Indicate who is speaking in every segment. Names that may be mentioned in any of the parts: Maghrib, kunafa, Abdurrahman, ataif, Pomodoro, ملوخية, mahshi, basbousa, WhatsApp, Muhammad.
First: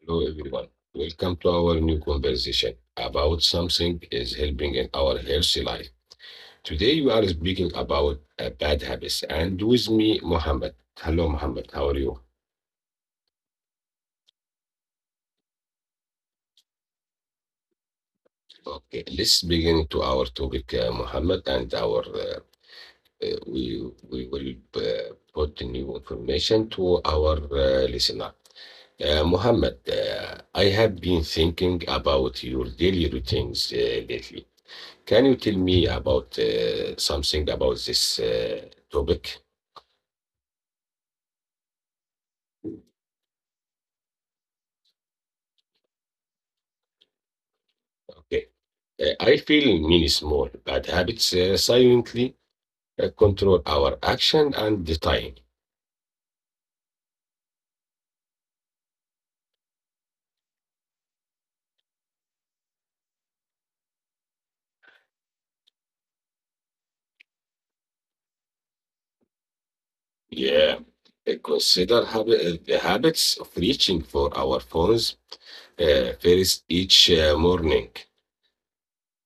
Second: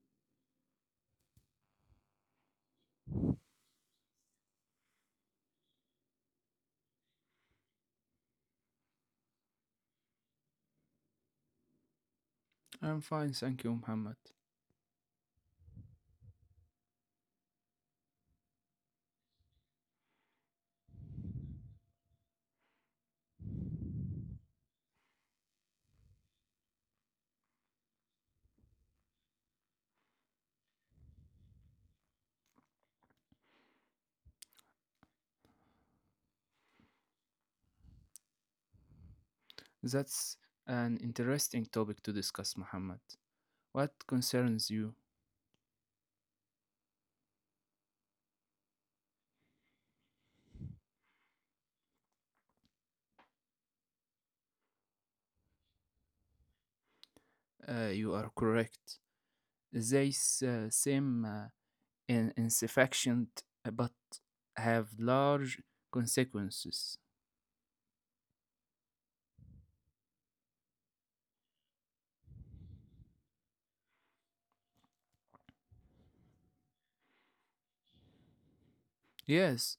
Speaker 1: Hello, everyone. Welcome to our new conversation about something is helping in our healthy life. Today, we are speaking about bad habits, and with me, Muhammad. Hello, Muhammad. How are you?
Speaker 2: I'm fine, thank you, Muhammad.
Speaker 1: Okay, let's begin to our topic, Mohammed, and our uh, we we will put the new information to our listener. Mohammed, I have been thinking about your daily routines lately. Can you tell me about something about this topic?
Speaker 2: That's an interesting topic to discuss, Muhammad. What concerns you?
Speaker 1: Okay. I feel many small bad habits silently control our action and the time.
Speaker 2: You are correct. They seem insufficient but have large consequences.
Speaker 1: Yeah. Consider the habits of reaching for our phones, first each morning.
Speaker 2: Yes,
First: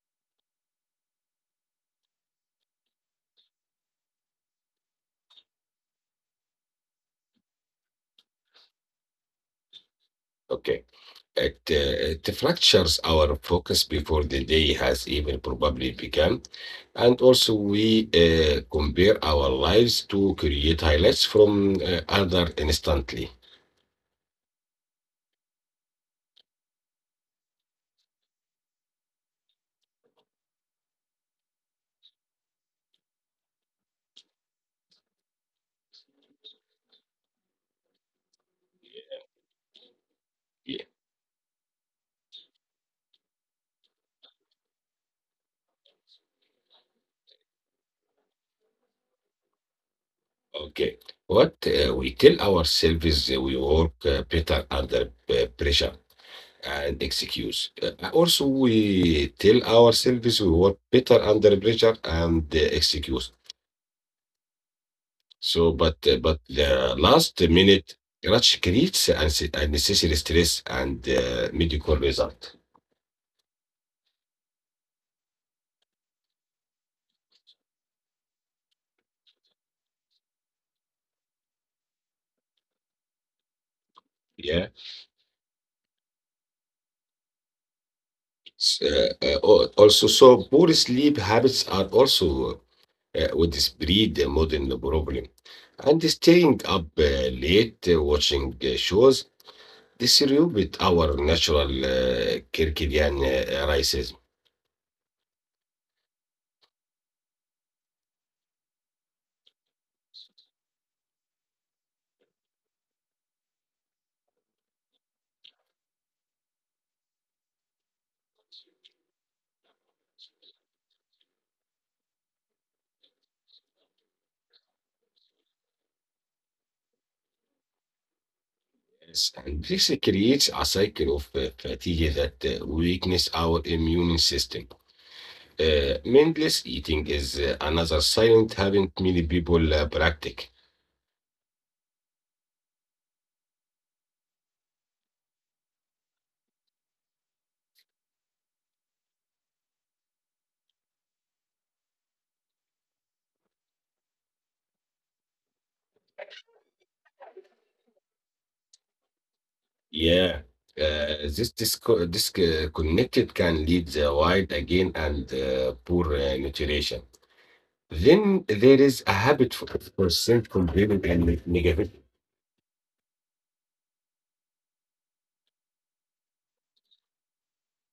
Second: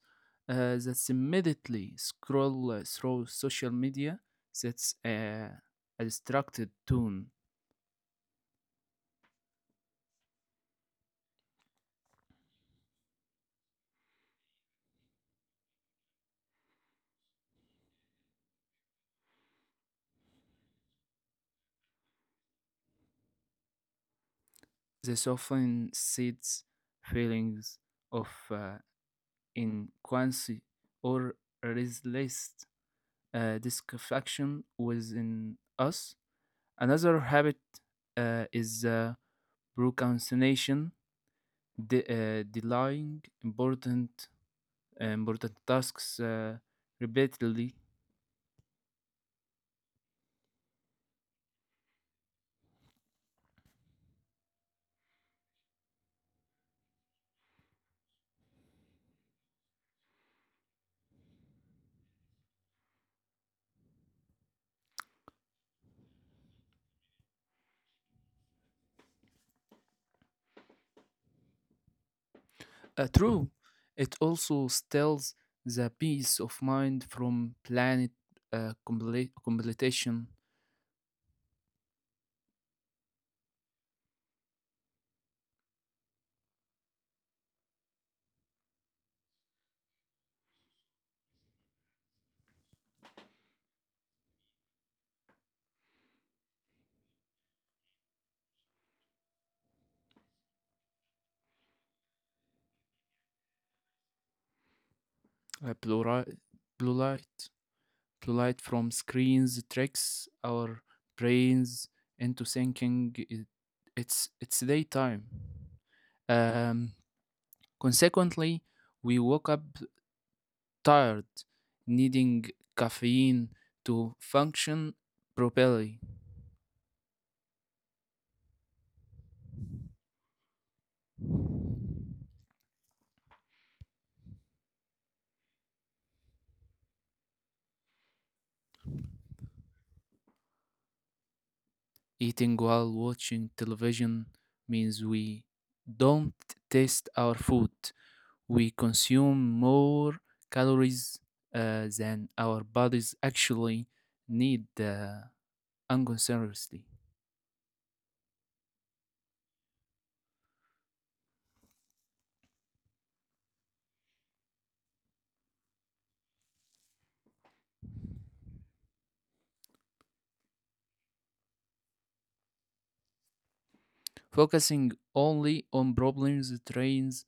Speaker 2: that's immediately scroll through social media. That's a distracted tone.
Speaker 1: Okay. It fractures our focus before the day has even probably begun. And also, we compare our lives to create highlights from other instantly.
Speaker 2: This often seeds feelings of in Quincy or restless dissatisfaction within us. Another habit is
Speaker 1: Yeah.
Speaker 2: procrastination, delaying important tasks repeatedly.
Speaker 1: Okay. What we tell ourselves is that we work better under pressure and excuse. Also, we tell ourselves we work better under pressure and excuse. So, but the last minute rush creates unnecessary stress and medical result.
Speaker 2: True, it also steals the peace of mind from planet completion,
Speaker 1: Yeah. Also, so poor sleep habits are also what is breed the modern problem. And staying up late watching shows distribute our natural circadian rhythm.
Speaker 2: uh, plural, plural. To light from screens tricks our brains into thinking it's daytime. Um, Consequently, we woke up tired, needing caffeine to function properly.
Speaker 1: Yes, and this creates a cycle of fatigue that weakens our immune system. Mindless eating is another silent habit many people practice.
Speaker 2: Eating while watching television means we don't taste our food. We consume more calories than our bodies actually need, unconsciously.
Speaker 1: Yeah, this disconnected can lead the wild again and poor nutrition. Then there is a habit for percent complaining and negative.
Speaker 2: Focusing only on problems trains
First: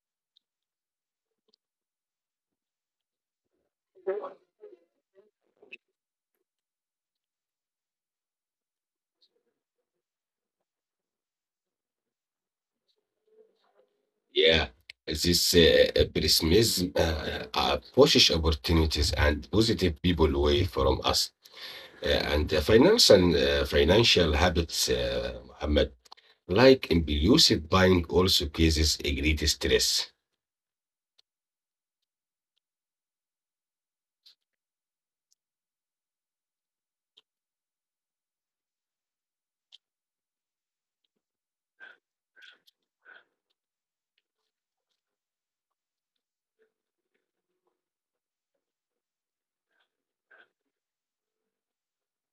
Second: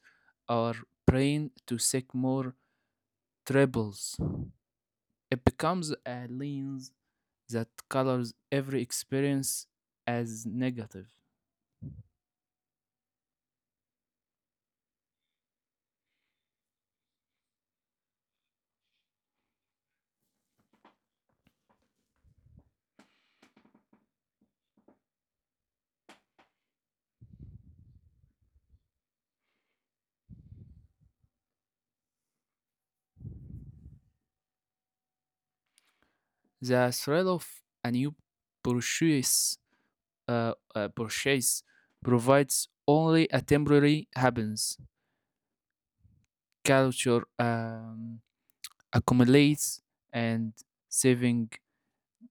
Speaker 2: our brain to seek more troubles. It becomes a lens that colors every experience as negative.
Speaker 1: Yeah, this pessimism pushes opportunities and positive people away from us. Uh, and financial habits, Muhammad. Like in illicit buying also causes a great stress.
Speaker 2: The thrill of a new purchase, purchase provides only a temporary happiness. Culture accumulates and saving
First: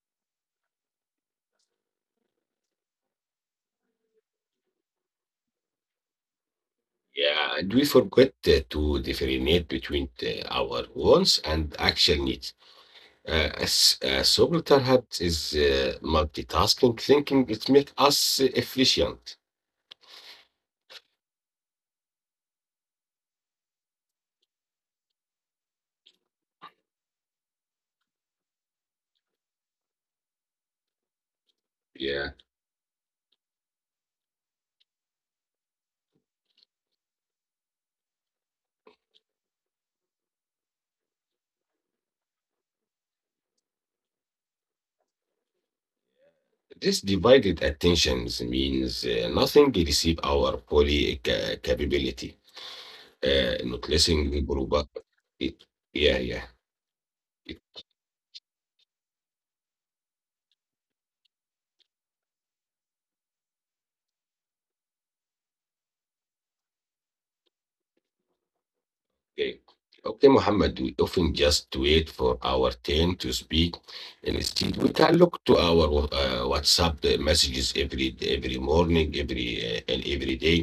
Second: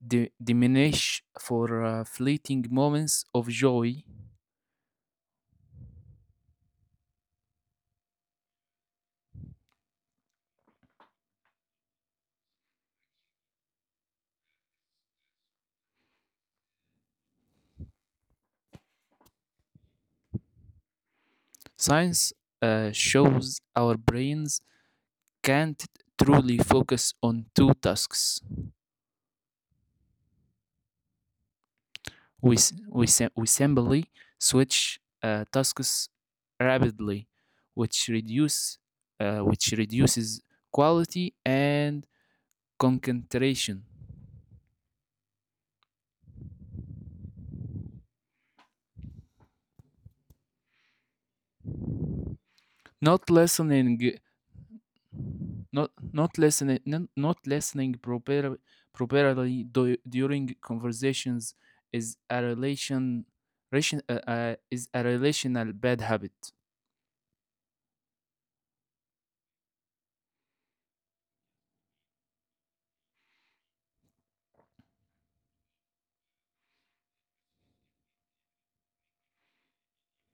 Speaker 2: diminish for fleeting moments of joy.
Speaker 1: Yeah, and we forget to differentiate between our wants and actual needs. As a subtle habit is multitasking thinking. It makes us efficient.
Speaker 2: Science shows our brains can't truly focus on two tasks.
Speaker 1: Yeah,
Speaker 2: We simply switch tasks rapidly, which, reduce, which reduces quality and concentration.
Speaker 1: this divided attentions means nothing receive our fully capability.
Speaker 2: Not
Speaker 1: Not lessing
Speaker 2: listening
Speaker 1: listening. Yeah, yeah.
Speaker 2: Not listening properly during conversations is a is a relational bad habit.
Speaker 1: Okay. Okay, Muhammad, we often just wait for our turn to speak. And instead, we can look to our WhatsApp messages every morning, every and every day.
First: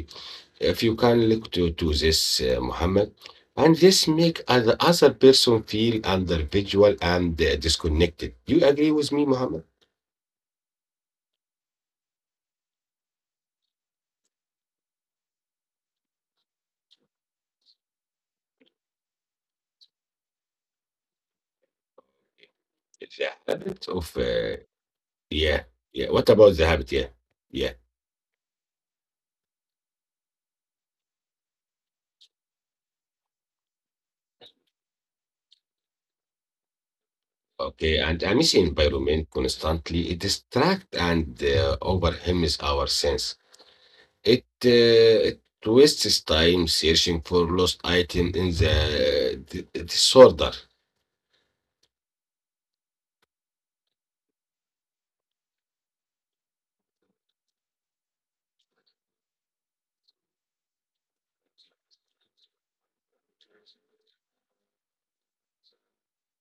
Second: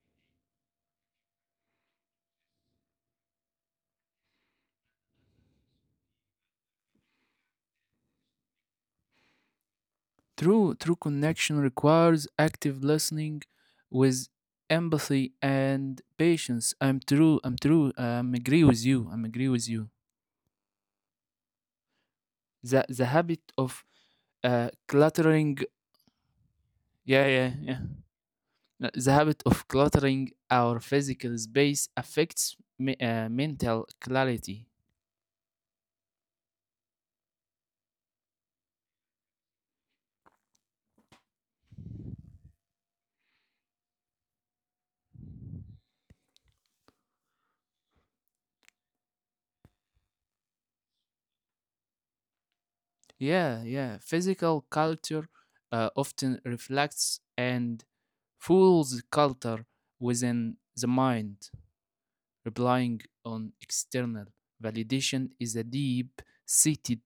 Speaker 1: If you can look to this, Muhammad, and this make other person feel under visual and disconnected. You agree with me, Muhammad?
Speaker 2: True connection requires active listening with empathy and patience. I'm true. I'm agree with you. The habit of
Speaker 1: The habit of
Speaker 2: cluttering.
Speaker 1: yeah, yeah. What
Speaker 2: Yeah
Speaker 1: about
Speaker 2: yeah
Speaker 1: the
Speaker 2: yeah.
Speaker 1: habit? Yeah, yeah.
Speaker 2: The habit of cluttering our physical space affects mental clarity.
Speaker 1: Okay, and emission environment constantly it distract and overwhelms our sense. It wastes time searching for lost item in the disorder.
Speaker 2: Yeah, yeah. Physical culture often reflects and fools culture within the mind. Relying on external validation is a deep seated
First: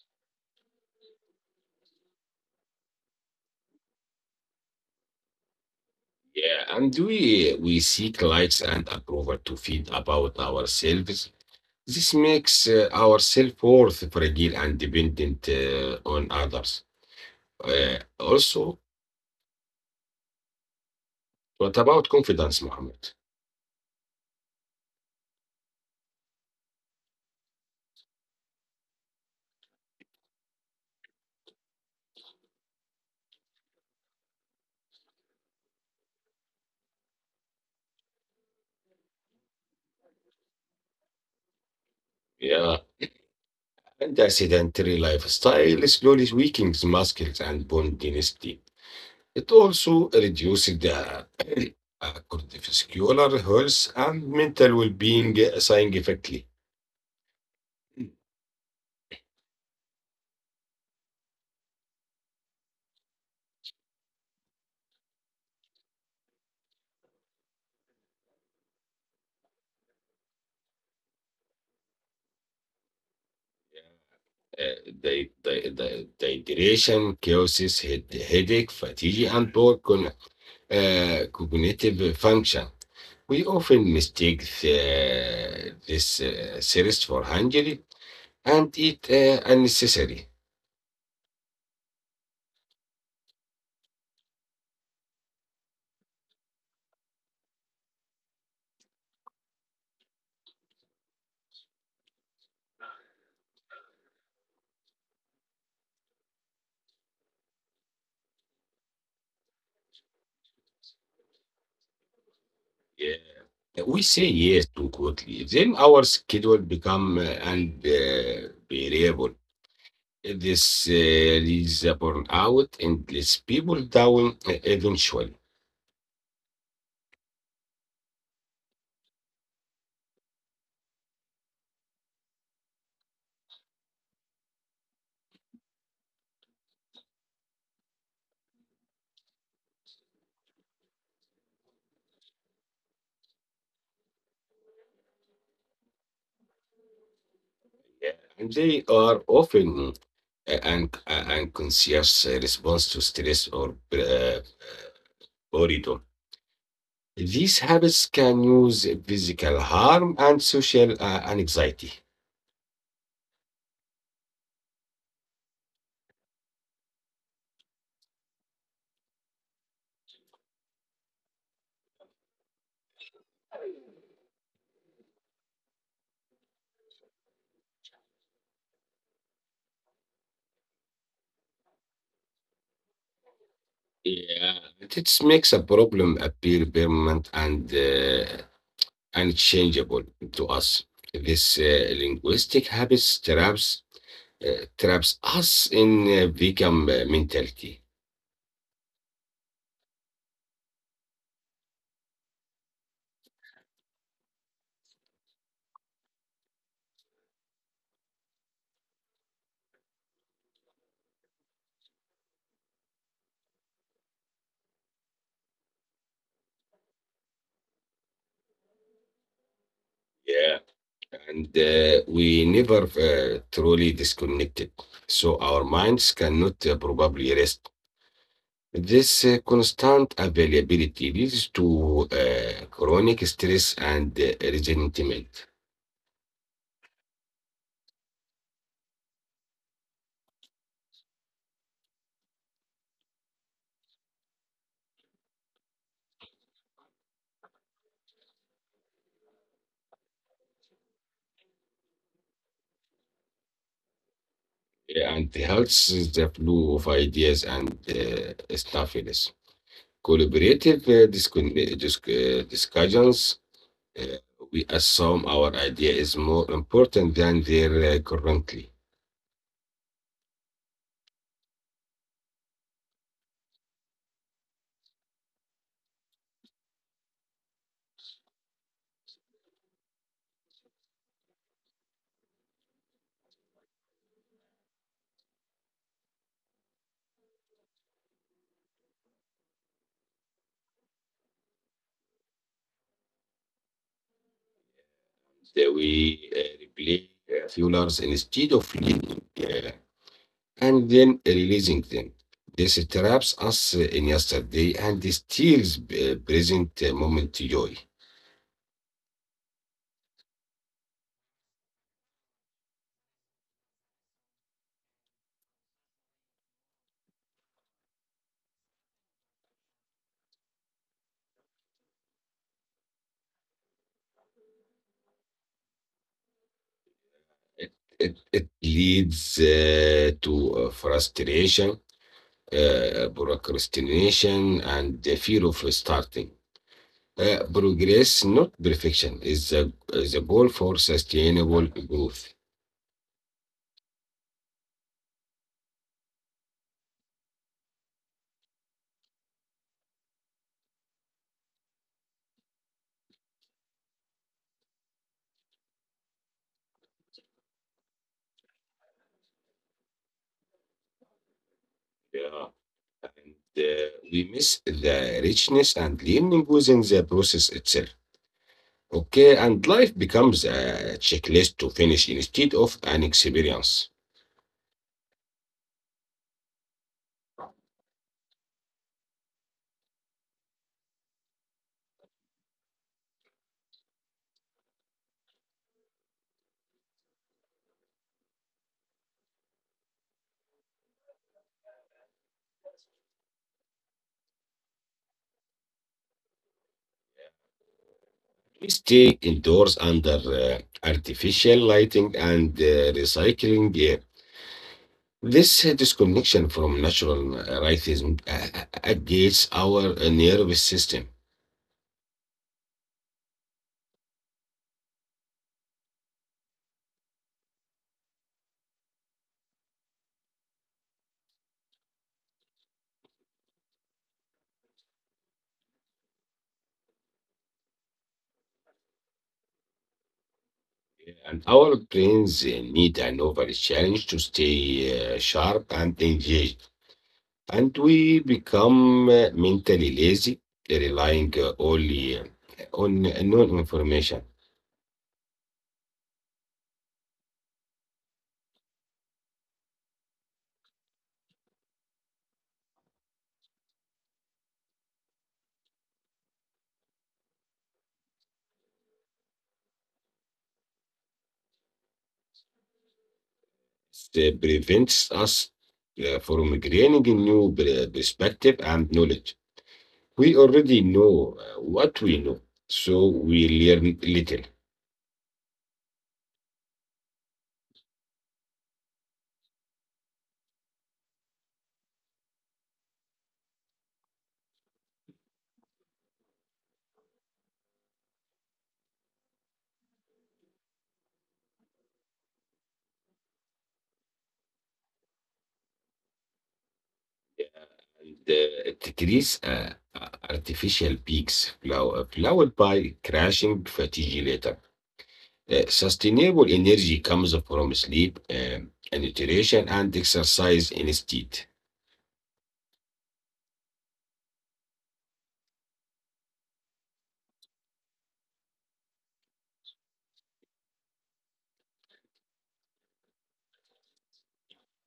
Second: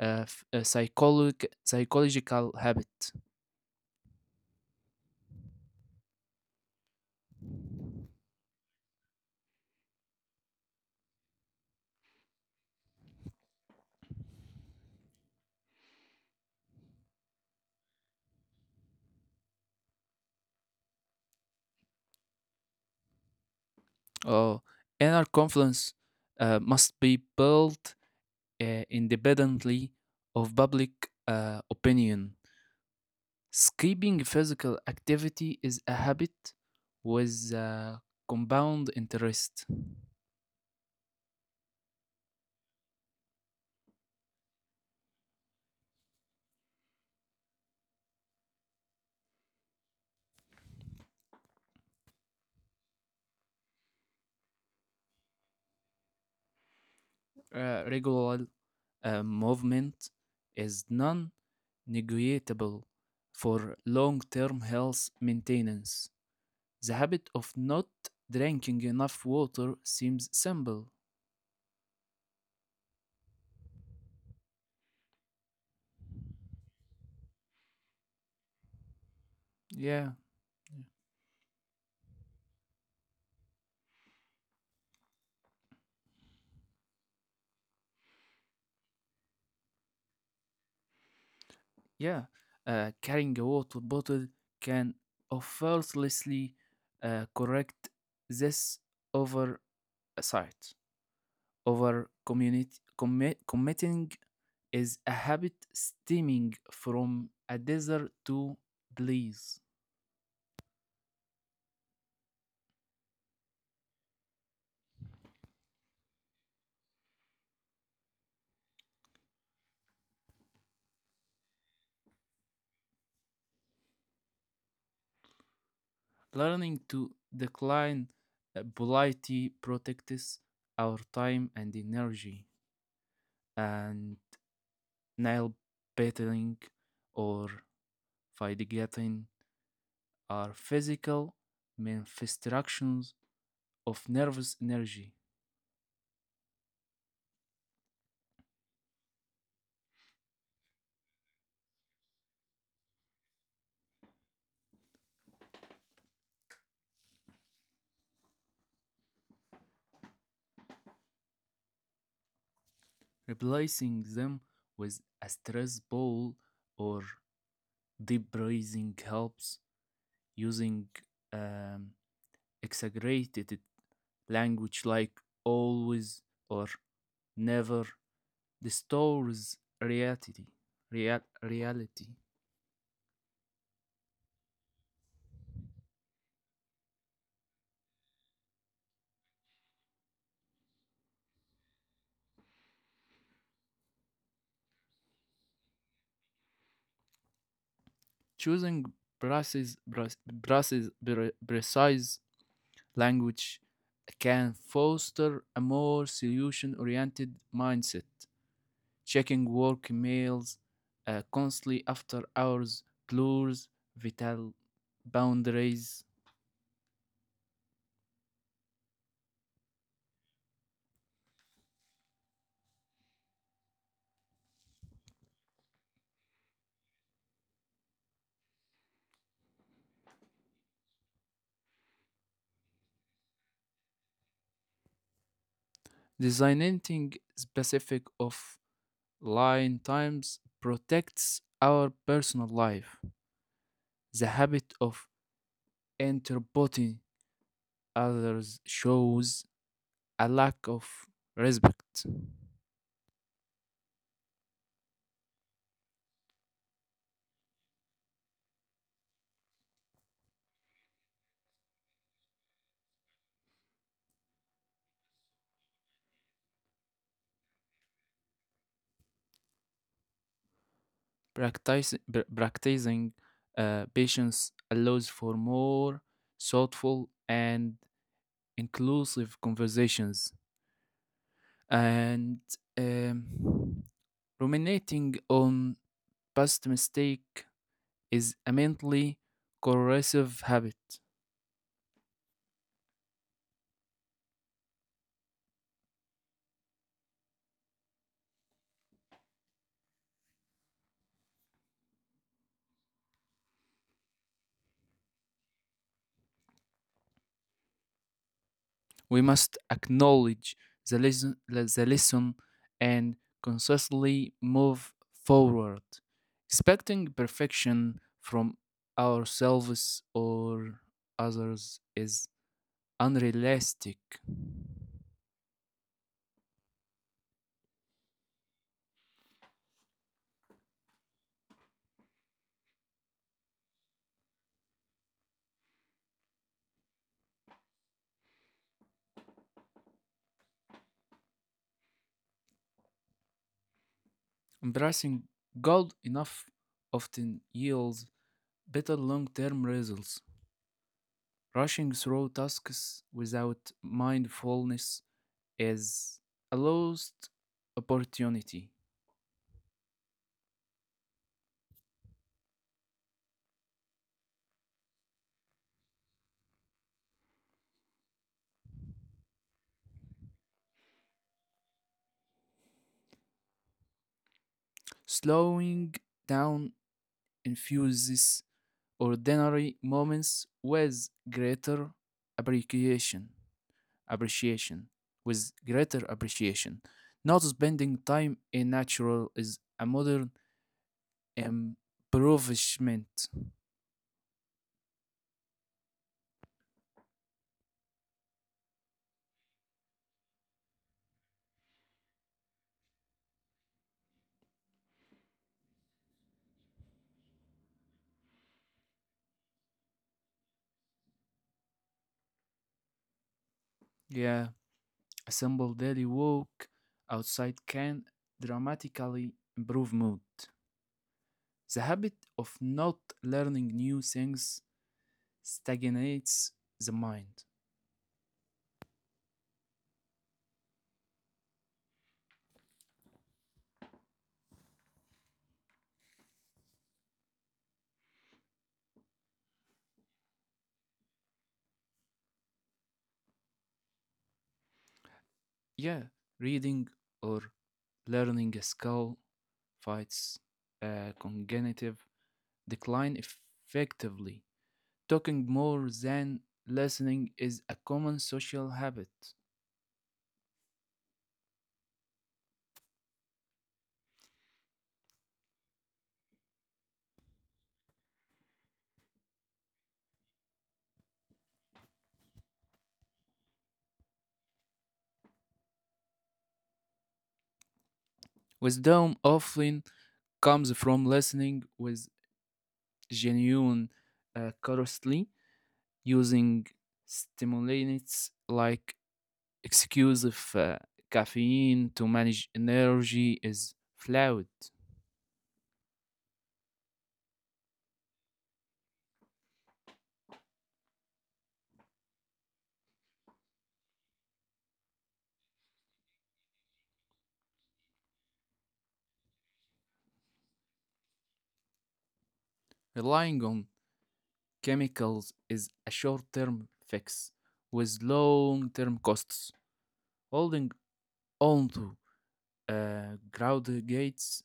Speaker 2: psychological habit.
Speaker 1: Yeah, and we seek likes and approval to feel about ourselves. This makes our self-worth fragile and dependent on others. Also, what about confidence, Mohammed?
Speaker 2: Oh, inner confidence must be built independently of public opinion. Skipping physical activity is a habit with compound interest.
Speaker 1: Yeah, and the sedentary lifestyle slowly weakens muscles and bone density. It also reduces the cardiovascular health and mental well-being significantly.
Speaker 2: Regular movement is non negotiable for long term health maintenance. The habit of not drinking enough water seems simple.
Speaker 1: The dehydration causes headache, fatigue, and poor
Speaker 2: Yeah.
Speaker 1: cognitive function. We often mistake this series for Hungary and it unnecessary.
Speaker 2: Yeah, Carrying a water bottle can effortlessly correct this oversight. Over committing is a habit stemming from a desire to please.
Speaker 1: Yeah. We say yes too quickly, then our schedule become unbearable. This leads a burnout and lets people down eventually.
Speaker 2: Learning to decline politely protects our time and energy, and nail biting or fighting are physical manifestations of nervous energy.
Speaker 1: Yeah. And they are often unconscious response to stress or boredom. These habits can use physical harm and social anxiety.
Speaker 2: Replacing them with a stress ball or deep breathing helps, using um, exaggerated language like always or never distorts reality.
Speaker 1: Yeah, it makes a problem appear permanent and unchangeable to us. This linguistic habits traps us in victim mentality.
Speaker 2: Choosing precise, precise, precise language can foster a more solution oriented mindset. Checking work emails constantly after hours blurs vital boundaries.
Speaker 1: Yeah, and we never truly disconnected, so our minds cannot probably rest. This constant availability leads to chronic stress and resentment,
Speaker 2: Designing specific offline times protects our personal life. The habit of interrupting others shows a lack of respect.
Speaker 1: and helps the flow of ideas and stuffiness. Collaborative discussions, uh, we assume our idea is more important than their currently.
Speaker 2: Practicing patience allows for more thoughtful and inclusive conversations. And um, Ruminating on past mistake is a mentally corrosive habit.
Speaker 1: That we replay fuelers instead of leading, and then releasing them. This traps us in yesterday and steals present moment joy.
Speaker 2: We must acknowledge the lesson and consistently move forward. Expecting perfection from ourselves or others is unrealistic.
Speaker 1: It leads to frustration, procrastination, and the fear of starting. Progress, not perfection, is the goal for sustainable growth.
Speaker 2: Embracing God enough often yields better long term results. Rushing through tasks without mindfulness is a lost opportunity.
Speaker 1: Yeah. And we miss the richness and learning within the process itself. Okay, and life becomes a checklist to finish instead of an experience.
Speaker 2: Slowing down infuse these ordinary moments with greater appreciation appreciation appreciation. Not spending time in natural is a modern improvement.
Speaker 1: We stay indoors under artificial lighting and recycling gear. This disconnection from natural rhythm gates our nervous system.
Speaker 2: Yeah, a simple daily walk outside can dramatically improve mood. The habit of not learning new things stagnates the mind.
Speaker 1: And our brains need an overall challenge to stay sharp and engaged. And we become mentally lazy, relying only on known information.
Speaker 2: Yeah, reading or learning a skill fights cognitive decline effectively. Talking more than listening is a common social habit.
Speaker 1: It prevents us from gaining a new perspective and knowledge. We already know what we know, so we learn little.
Speaker 2: Wisdom often comes from listening with genuine curiosity. Using stimulants like excessive caffeine to manage energy is flawed.
Speaker 1: The decrease artificial peaks followed by crashing fatigue later. Sustainable energy comes from sleep, and nutrition, and exercise instead.
Speaker 2: Relying on chemicals is a short term fix with long term costs. Holding on to uh, Graudgate's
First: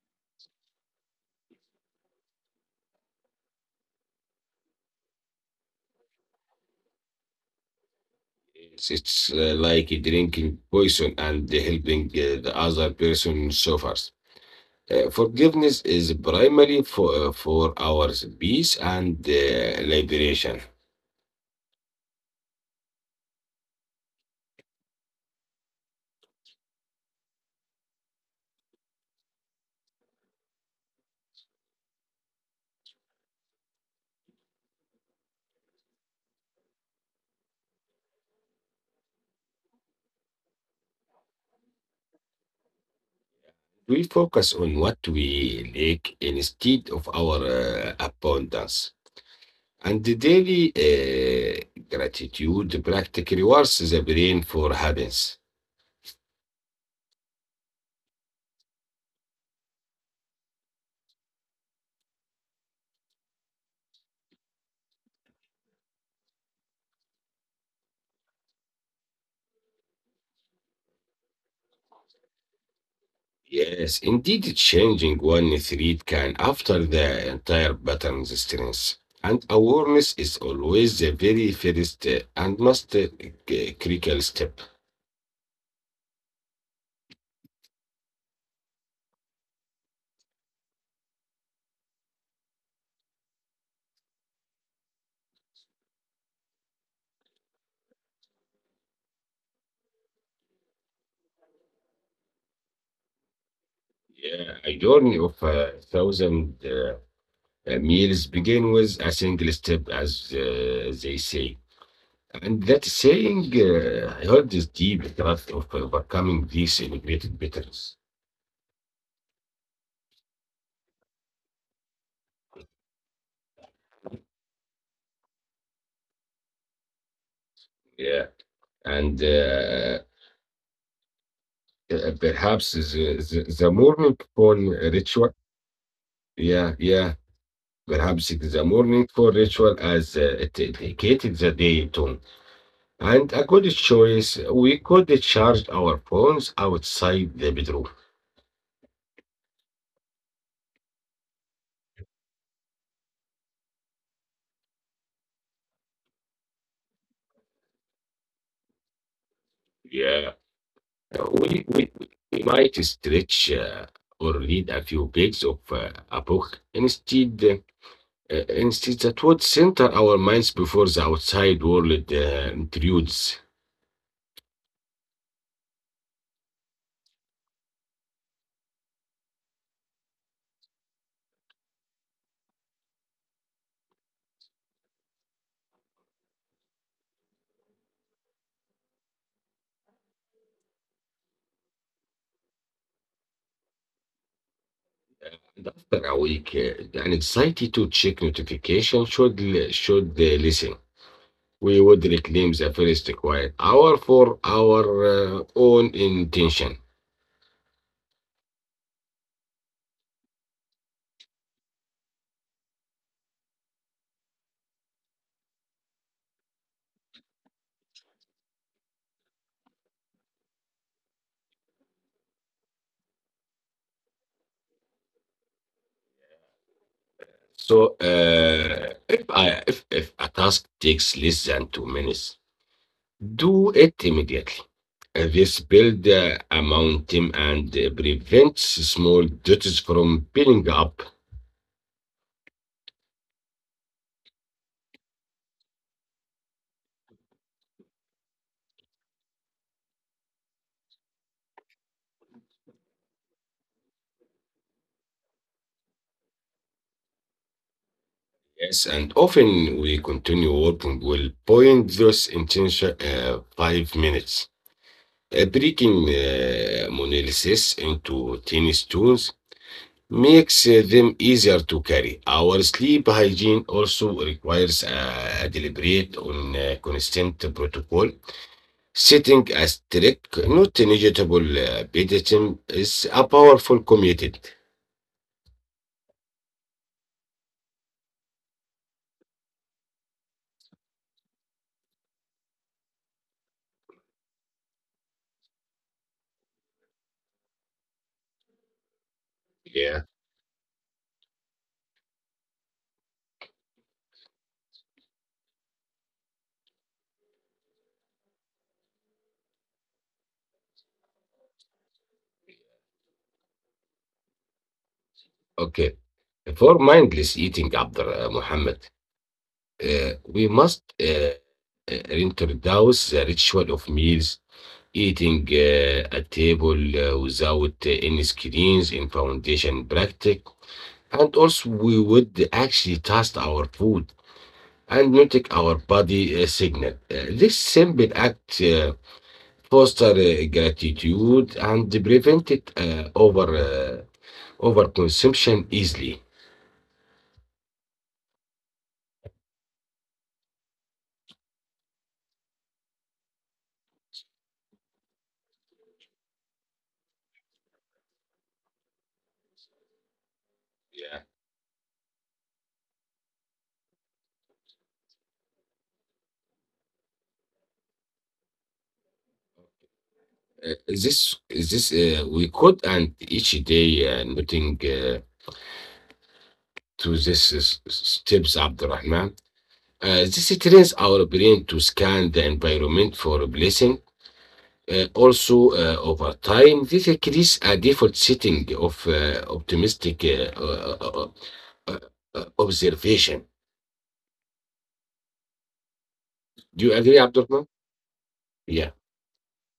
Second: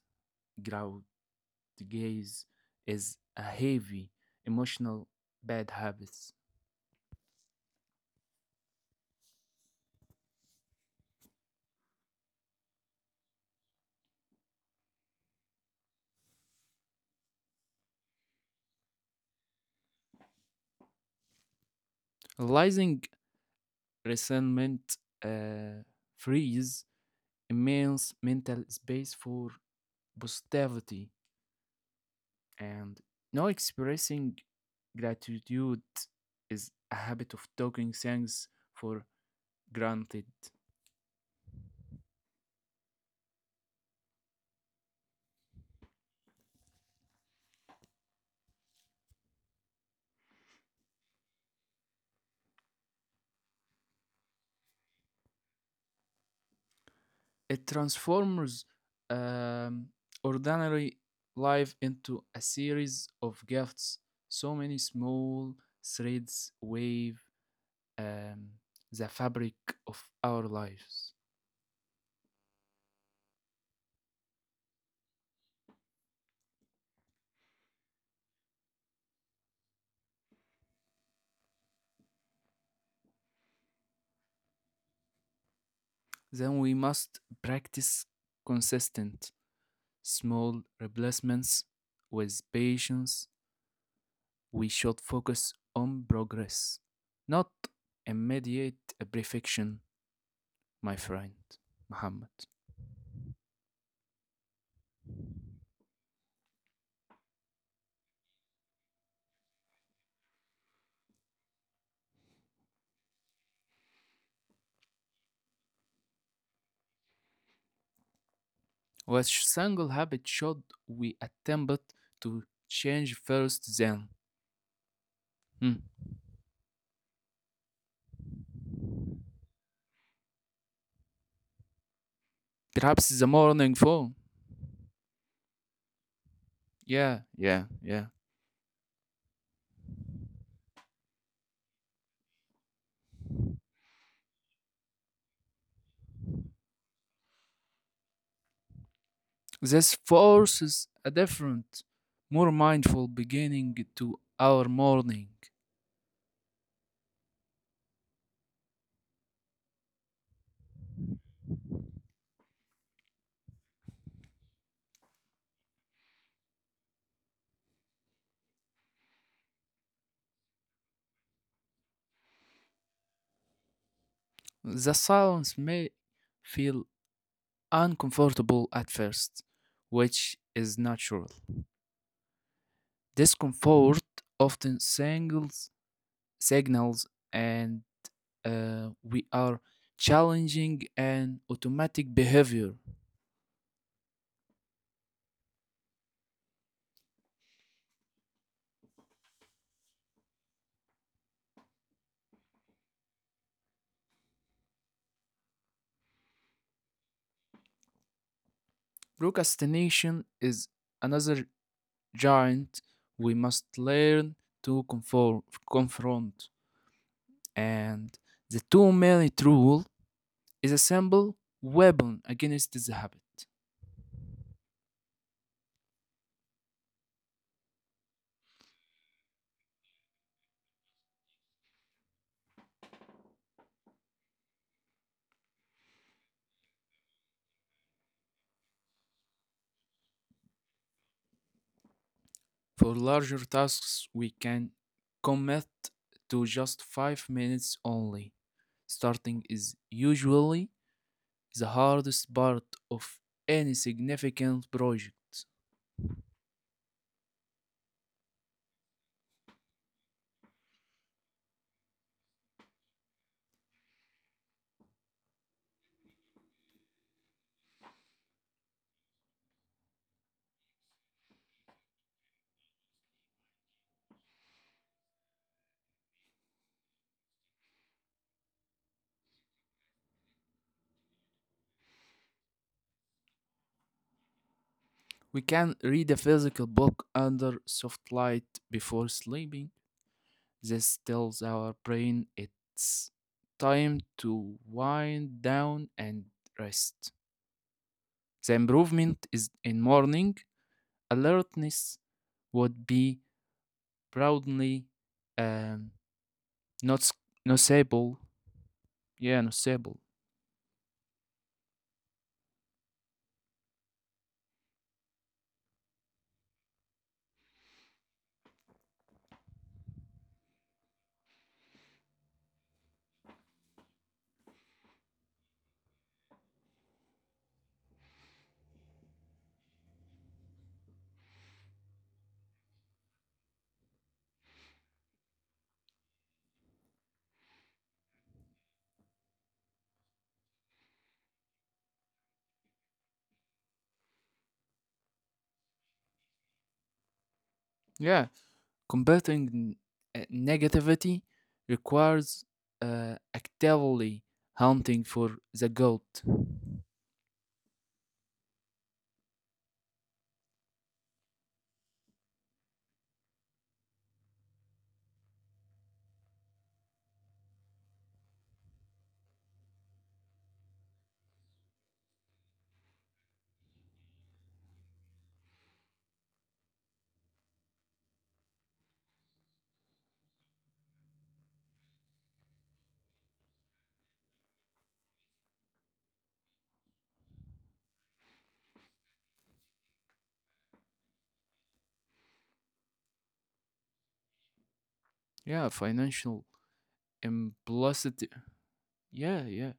Speaker 2: Graudgate's is a heavy emotional bad habits.
Speaker 1: It's like drinking poison and helping the other person suffers. Forgiveness is primary for our peace and liberation.
Speaker 2: Realizing resentment uh, frees immense mental space for positivity, and now expressing gratitude is a habit of taking things for granted.
Speaker 1: We focus on what we lack instead of our abundance. And the daily gratitude practice rewards the brain for habits.
Speaker 2: It transforms um, ordinary life into a series of gifts. So many small threads wave um, the fabric of our lives.
Speaker 1: Yes, indeed, changing one thread can after the entire pattern's strength. And awareness is always the very first and most critical step.
Speaker 2: Then we must practice consistent small replacements with patience. We should focus on progress, not immediate perfection, my friend Muhammad.
Speaker 1: Yeah, a journey of a thousand meals begin with a single step, as they say. And that saying, I heard is deep craft of overcoming these immigrated bitterness.
Speaker 2: What single habit should we attempt to change first then? Hmm.
Speaker 1: Yeah. And perhaps
Speaker 2: Perhaps the
Speaker 1: the,
Speaker 2: morning
Speaker 1: the, the
Speaker 2: phone.
Speaker 1: morning for ritual. Yeah,
Speaker 2: Yeah,
Speaker 1: yeah.
Speaker 2: yeah, yeah.
Speaker 1: Perhaps it is a morning for ritual as it indicated the day tone. And a good choice, we could charge our phones outside the bedroom.
Speaker 2: This forces a different, more mindful beginning to our morning.
Speaker 1: Yeah. We, we, we might stretch or read a few pages of a book instead. Instead, that would center our minds before the outside world intrudes.
Speaker 2: The silence may feel uncomfortable at first, which is natural. Discomfort often signals an we are challenging an automatic behavior.
Speaker 1: And after a week, the anxiety to check notification should listen. We would reclaim the first quiet hour for our own intention.
Speaker 2: Procrastination is another giant we must learn to confront. And the 2 minute rule is a simple weapon against the habit.
Speaker 1: So, if I if a task takes less than 2 minutes, do it immediately. This builds a mountain and prevents small duties from piling up.
Speaker 2: For larger tasks, we can commit to just 5 minutes only. Starting is usually the hardest part of any significant project.
Speaker 1: Yes, and often we continue working will point those intention 5 minutes. Breaking monolysis into tiny stones makes them easier to carry. Our sleep hygiene also requires a deliberate on constant protocol. Setting a strict, not negligible bedtime is a powerful commitment.
Speaker 2: We can read a physical book under soft light before sleeping. This tells our brain it's time to wind down and rest. The improvement is in
Speaker 1: Yeah.
Speaker 2: morning alertness would be proudly, um, not s- noticeable. Yeah, noticeable.
Speaker 1: Okay. For mindless eating, Abd Muhammad, we must reintroduce the ritual of meals, eating at table without any screens in foundation practice. And also, we would actually test our food and notice our body signal. This simple act foster gratitude and prevent it, over overconsumption easily.
Speaker 2: Yeah, combating negativity requires actively hunting for the goal.
Speaker 1: This we could and each day noting to this steps Abdurrahman. This trains our brain to scan the environment for blessing. Also, over time, this creates a default setting of optimistic uh, observation.
Speaker 2: Yeah, financial
Speaker 1: Do you agree, Abdurrahman?
Speaker 2: implicit.
Speaker 1: Yeah.
Speaker 2: Yeah, yeah.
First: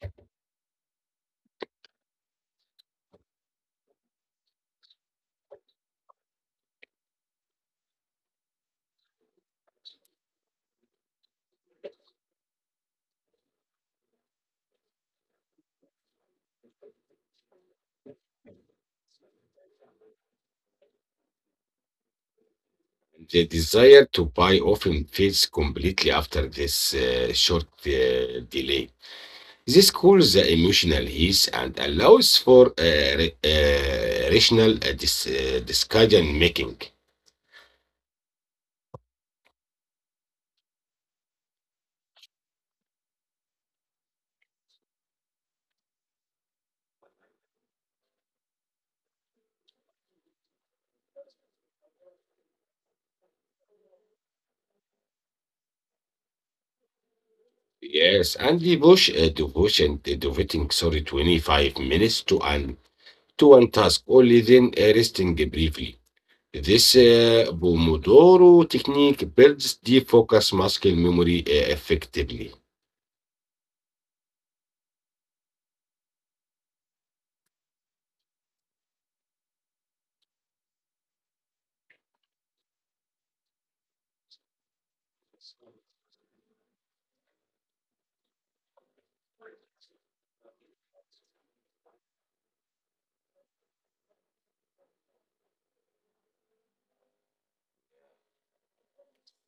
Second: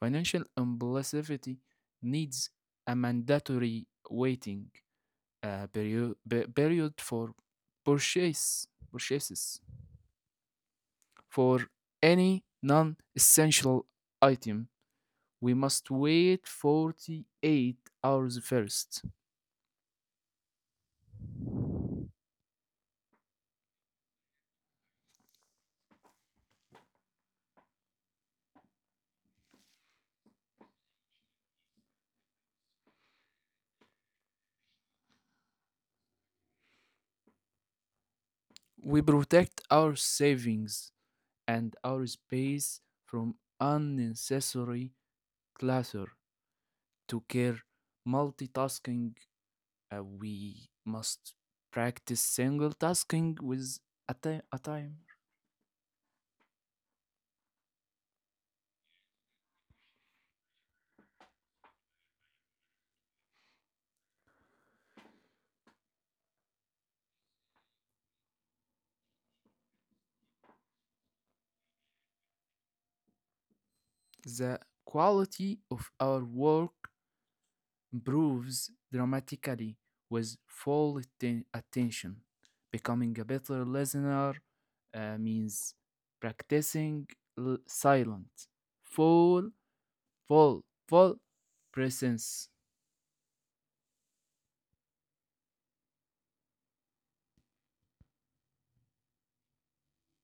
Speaker 2: Financial implicity needs a mandatory waiting uh, period period for purchases for any non-essential item. We must wait 48 hours first.
Speaker 1: The desire to buy often fades completely after this short delay. This calls the emotional heat and allows for rational decision making.
Speaker 2: We protect our savings and our space from unnecessary clutter. To care multitasking, we must practice single tasking with a timer.
Speaker 1: Yes, and the push devotion devoting sorry 25 minutes to one task, only then resting briefly. This Pomodoro technique builds deep focus muscle memory effectively.
Speaker 2: The quality of our work improves dramatically with full attention. Becoming a better listener means practicing silent, full, full presence.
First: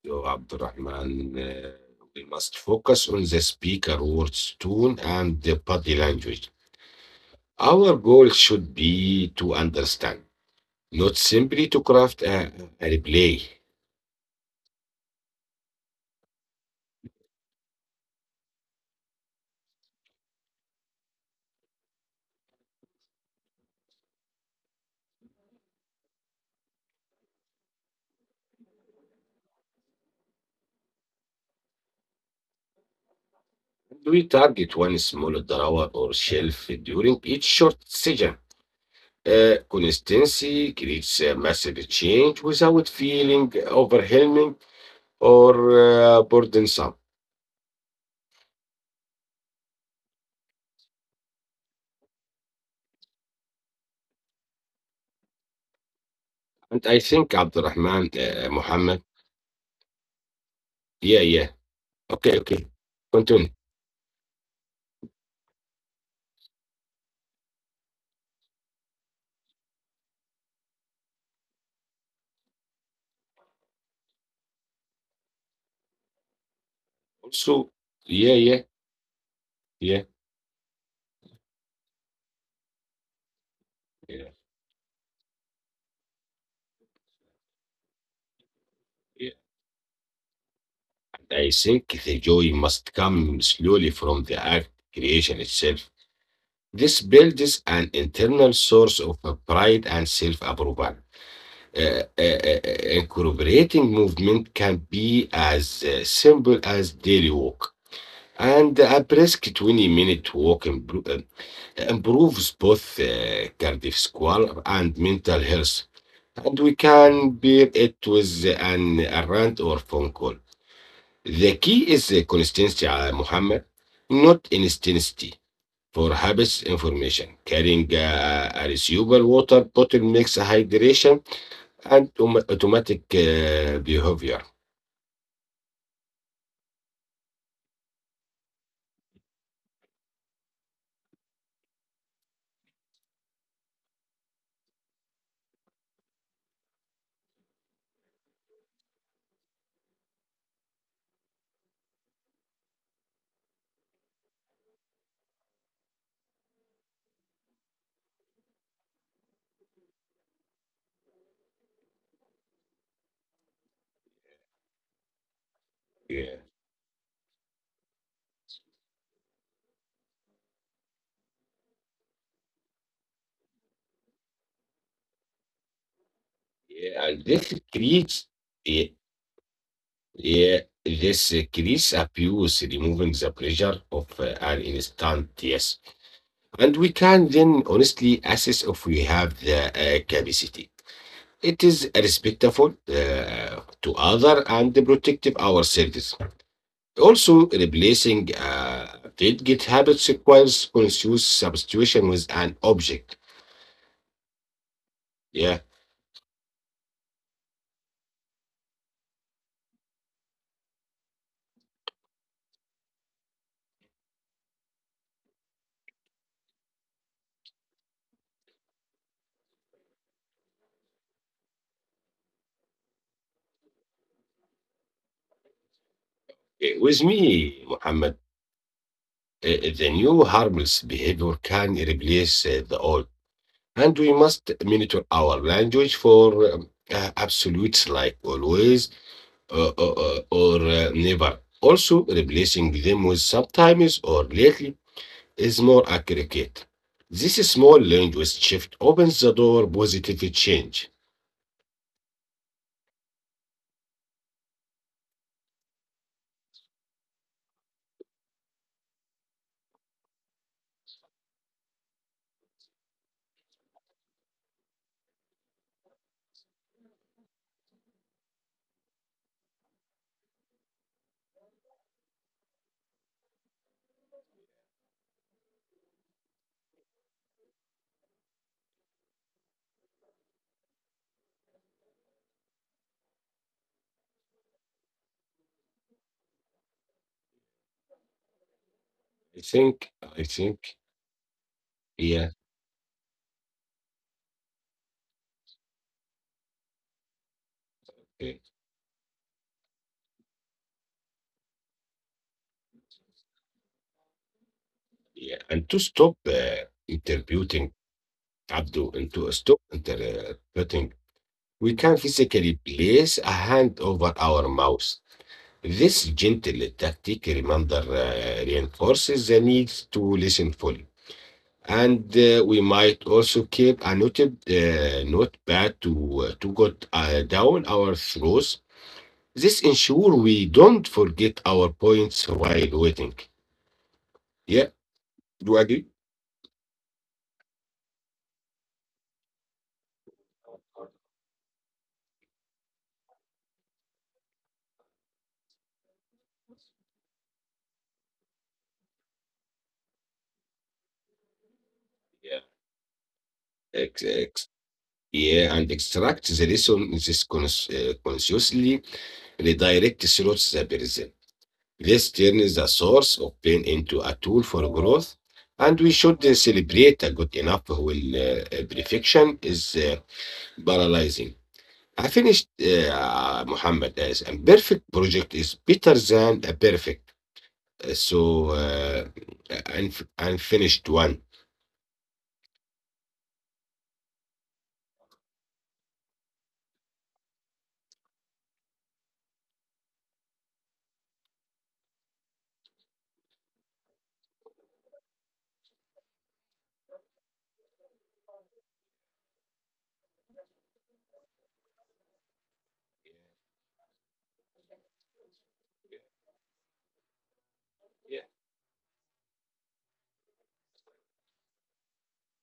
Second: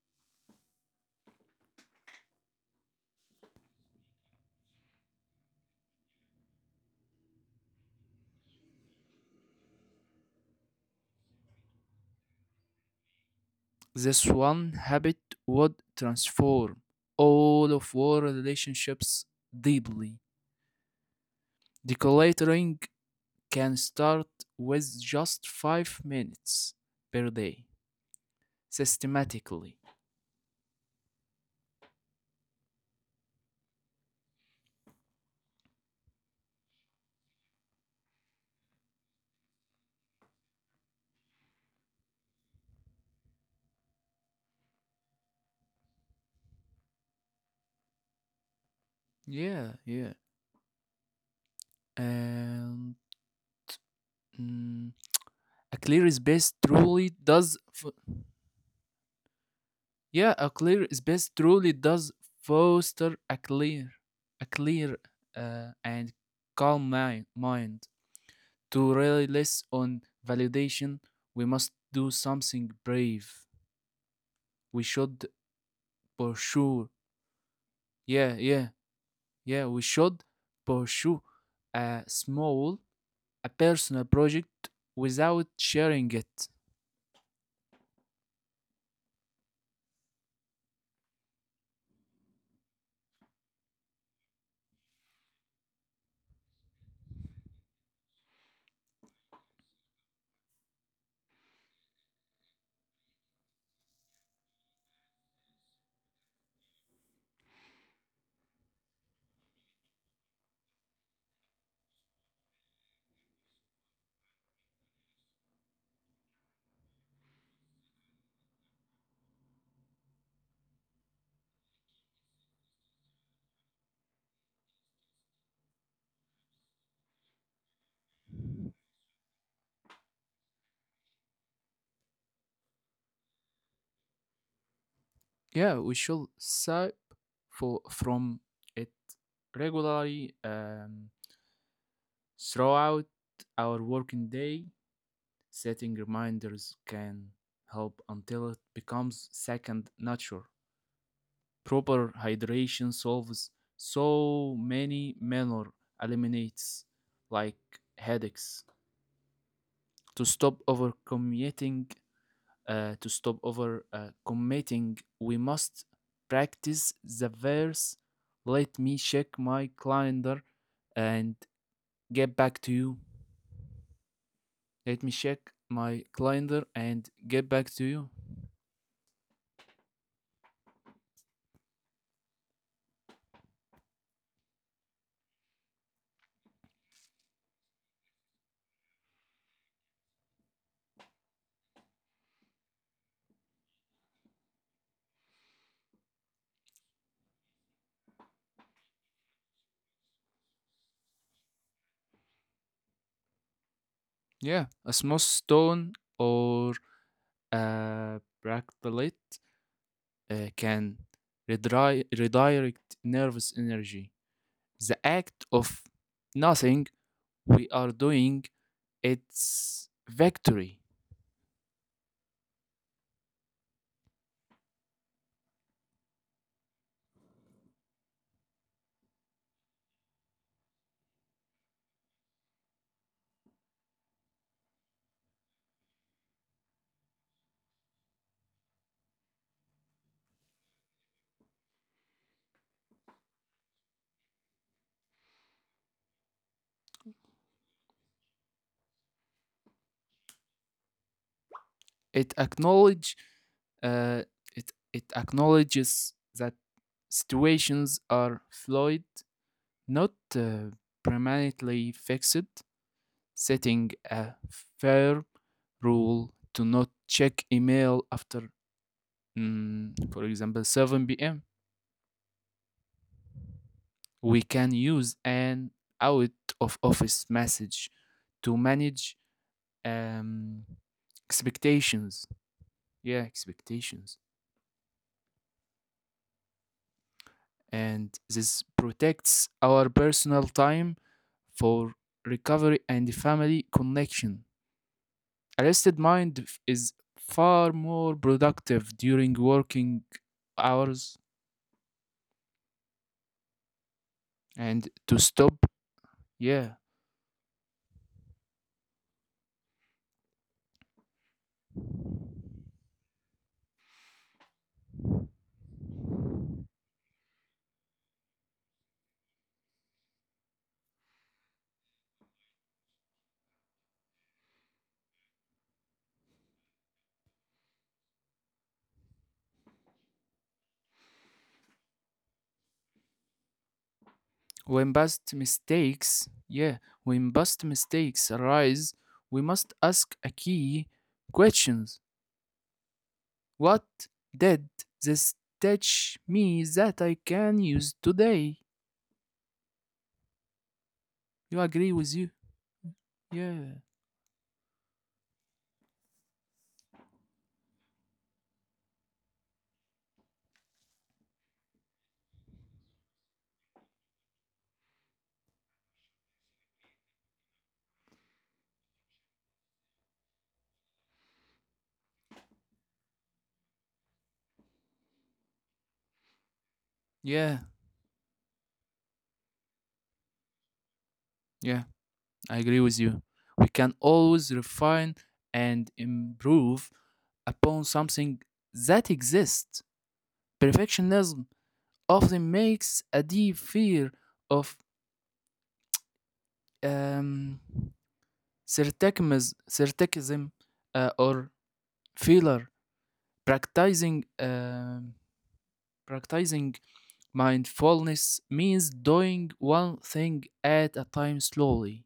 Speaker 1: So, Abdurrahman, we must focus on the speaker words, tone, and the body language. Our goal should be to understand, not simply to craft a replay.
Speaker 2: This one habit would transform all of our relationships deeply. Decluttering can start with just 5 minutes per day, systematically.
Speaker 1: And we target one small drawer or shelf during each short session. Consistency creates a massive change without feeling overwhelming or burdensome.
Speaker 2: Yeah, yeah. And mm, a clear space
Speaker 1: And I
Speaker 2: truly
Speaker 1: think
Speaker 2: does.
Speaker 1: Abdurrahman, Muhammad,
Speaker 2: A clear
Speaker 1: yeah,
Speaker 2: space
Speaker 1: yeah,
Speaker 2: truly does
Speaker 1: okay, okay,
Speaker 2: foster a
Speaker 1: continue.
Speaker 2: clear, a clear, and calm mind. Mind to release on validation, we must do something brave. We should pursue.
Speaker 1: Also, yeah, yeah,
Speaker 2: Yeah, yeah.
Speaker 1: yeah,
Speaker 2: Yeah, we should pursue a small, a
Speaker 1: yeah,
Speaker 2: personal project without sharing it.
Speaker 1: yeah. I think the joy must come slowly from the act, creation itself. This builds an internal source of pride and self approval. Uh, uh, uh, Incorporating movement can be as simple as daily walk. And a brisk 20-minute walk improves both cardiovascular and mental health. And we can pair it with an errand or phone call. The key is consistency, Muhammad, not instantity. For habits information, carrying a reusable water bottle makes hydration and automatic behavior.
Speaker 2: Yeah, we should sip for from it regularly throughout our working day. Setting reminders can help until it becomes second nature. Proper hydration solves so many minor eliminates like headaches. To stop over committing, we must
Speaker 1: Yeah,
Speaker 2: practice the verse. Let me check my calendar and get back to you. Let me check my calendar
Speaker 1: yeah, and
Speaker 2: and
Speaker 1: this
Speaker 2: get back to
Speaker 1: creates.
Speaker 2: you.
Speaker 1: Yeah, yeah, this creates abuse, removing the pleasure of an instant yes. And we can then honestly assess if we have the capacity. It is respectful to other and protective our service. Also, replacing delegate habits requires conscious substitution with an object.
Speaker 2: Yeah, a small
Speaker 1: Yeah.
Speaker 2: stone or a bractelet can redirect nervous energy. The act of nothing we are doing, it's victory.
Speaker 1: With me, Muhammad, the new harmless behavior can replace the old, and we must monitor our language for absolutes like always or never. Also, replacing them with sometimes or lately is more accurate. This small language shift opens the door positive change.
Speaker 2: it acknowledge uh, it acknowledges that situations are fluid, not permanently fixed. Setting a fair rule to not check email after, for example, 7 p.m. We can use an out of office message to manage um, expectations. Yeah, expectations. And this
Speaker 1: I think,
Speaker 2: protects
Speaker 1: I
Speaker 2: our
Speaker 1: think,
Speaker 2: personal time
Speaker 1: yeah,
Speaker 2: for recovery and family connection. A rested mind is far
Speaker 1: eh,
Speaker 2: more productive during working hours. And
Speaker 1: yeah.
Speaker 2: to stop, yeah.
Speaker 1: Interpreting and to stop interpreting, we can physically place a hand over our mouth. This gentle tactic reminder reinforces the need to listen fully. And we might also keep a noted notepad to jot down our thoughts. This ensure we don't forget our points while waiting. Yeah, do
Speaker 2: When
Speaker 1: you agree?
Speaker 2: past mistakes arise, we must ask a key questions. What did this teach me that I can use today? You agree
Speaker 1: Yeah.
Speaker 2: with you?
Speaker 1: Ex-
Speaker 2: Yeah.
Speaker 1: ex- yeah, and extract the lesson this consciously redirect throughout the person. This turns the source of pain into a tool for growth, and we should celebrate a good enough when perfection is paralyzing. I finished Muhammad as a perfect project is better than a perfect.
Speaker 2: Yeah,
Speaker 1: So uh, unfinished one
Speaker 2: yeah, I agree with you. We can always refine and improve upon something that exists. Perfectionism often makes a deep fear of um, certicism or failure. Practicing, um, Practicing mindfulness means doing one thing at a time slowly.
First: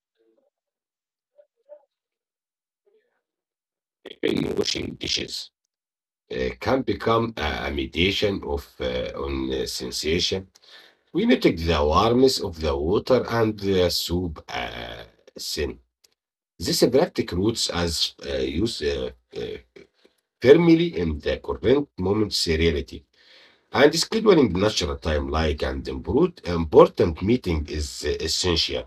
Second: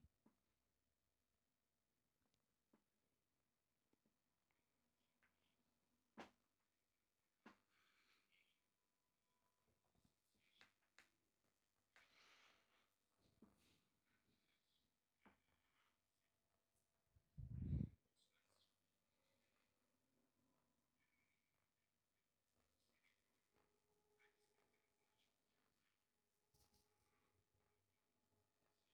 Speaker 1: in washing dishes can become a mediation of on sensation. We noted the warmth of the water and the soup sin. This practic roots as used uh, firmly in the current moment's reality. And scheduling natural time like an important meeting is essential.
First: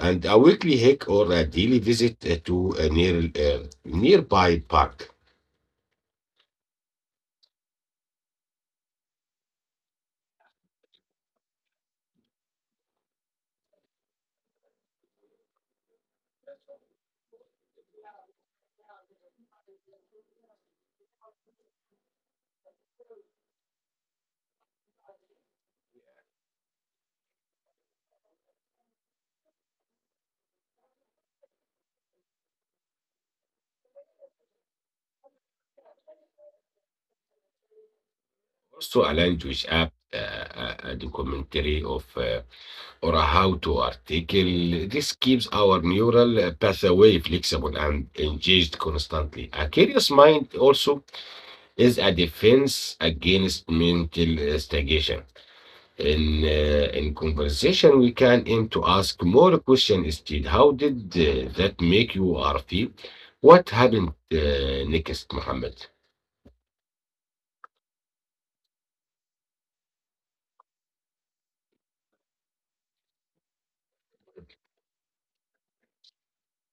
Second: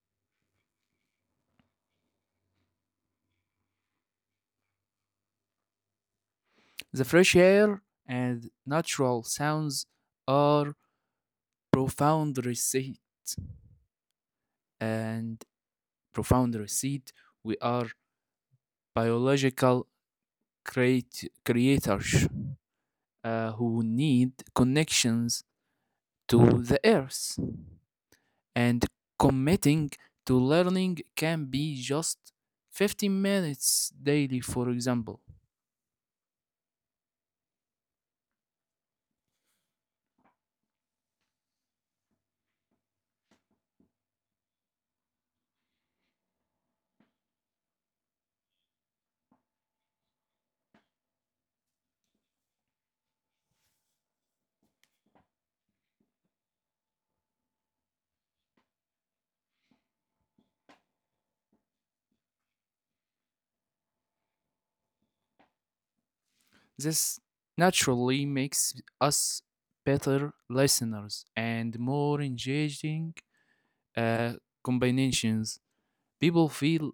Speaker 1: And a weekly hike or a daily visit to a nearby park.
Speaker 2: The fresh air and natural sounds are profound receipt and profound receipt. We are biological creators who need connections to the earth, and committing to learning can be just 15 minutes daily, for example.
Speaker 1: Also, a language app, a documentary of or a how-to article. This keeps our neural pathway flexible and engaged constantly. A curious mind also is a defense against mental stagnation. In conversation, we can aim to ask more questions instead. How did that make you or feel? What happened next, Muhammad?
Speaker 2: This naturally makes us better listeners and more engaging uh, combinations. People feel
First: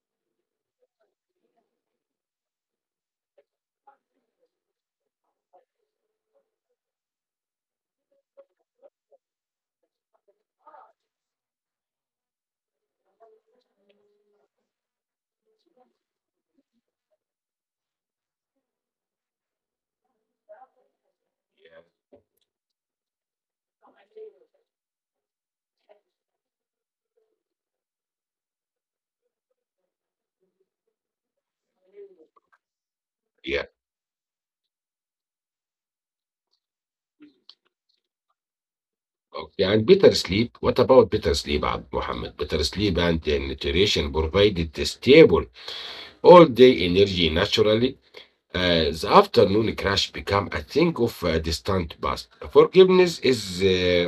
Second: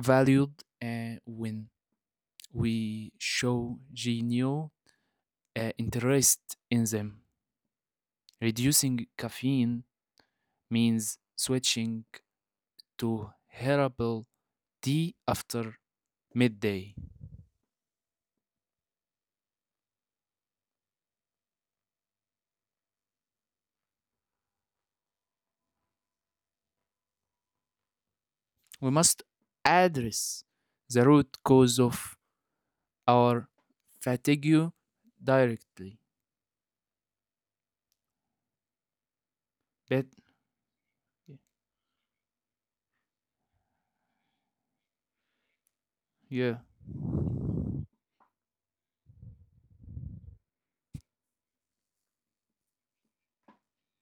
Speaker 2: valued when we show genuine interest in them. Reducing caffeine means switching to herbal tea after midday. We must address the root cause of our
Speaker 1: Yeah.
Speaker 2: fatigue directly.
Speaker 1: Okay.
Speaker 2: But
Speaker 1: And better sleep. What about better sleep, Abd Muhammad? Better sleep and nutrition provided the stable
Speaker 2: yeah,
Speaker 1: all-day energy naturally. The afternoon crash become a thing of a distant past. Forgiveness is uh,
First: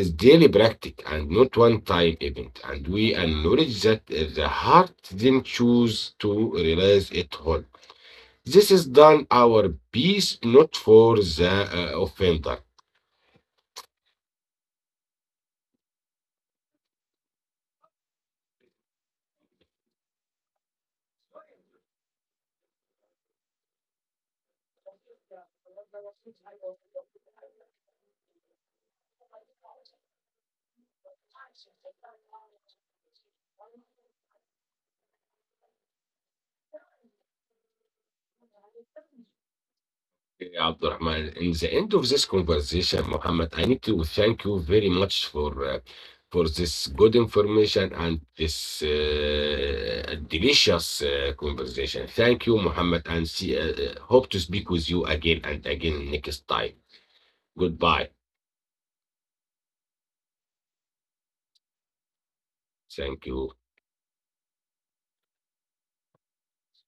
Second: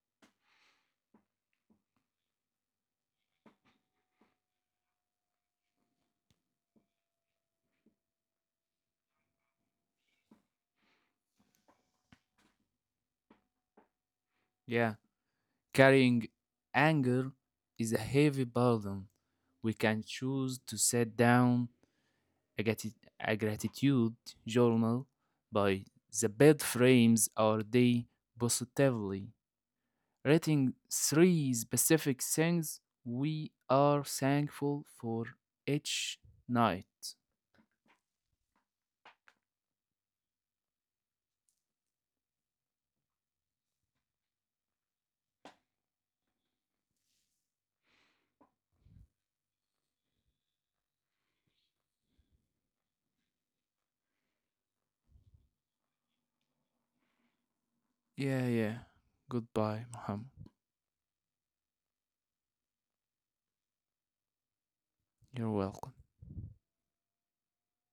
Speaker 1: is daily practice and not one time event, and we acknowledge that the heart then choose to realize it whole. This is done our peace, not for the offender.
Speaker 2: yeah. Carrying anger is a heavy burden. We can choose to set down a, grati- a gratitude journal by the bed frames our day positively, writing 3 specific things we are thankful for each night.
Speaker 1: Yeah, Abdurrahman, in the end of this conversation, Muhammad, I need to thank you very much for this good information and this delicious conversation. Thank you, Muhammad, and see, hope to speak with you again and again next time.
Speaker 2: Yeah, yeah.
Speaker 1: Goodbye.
Speaker 2: Goodbye, Muhammad.
Speaker 1: Thank you.
Speaker 2: You're welcome.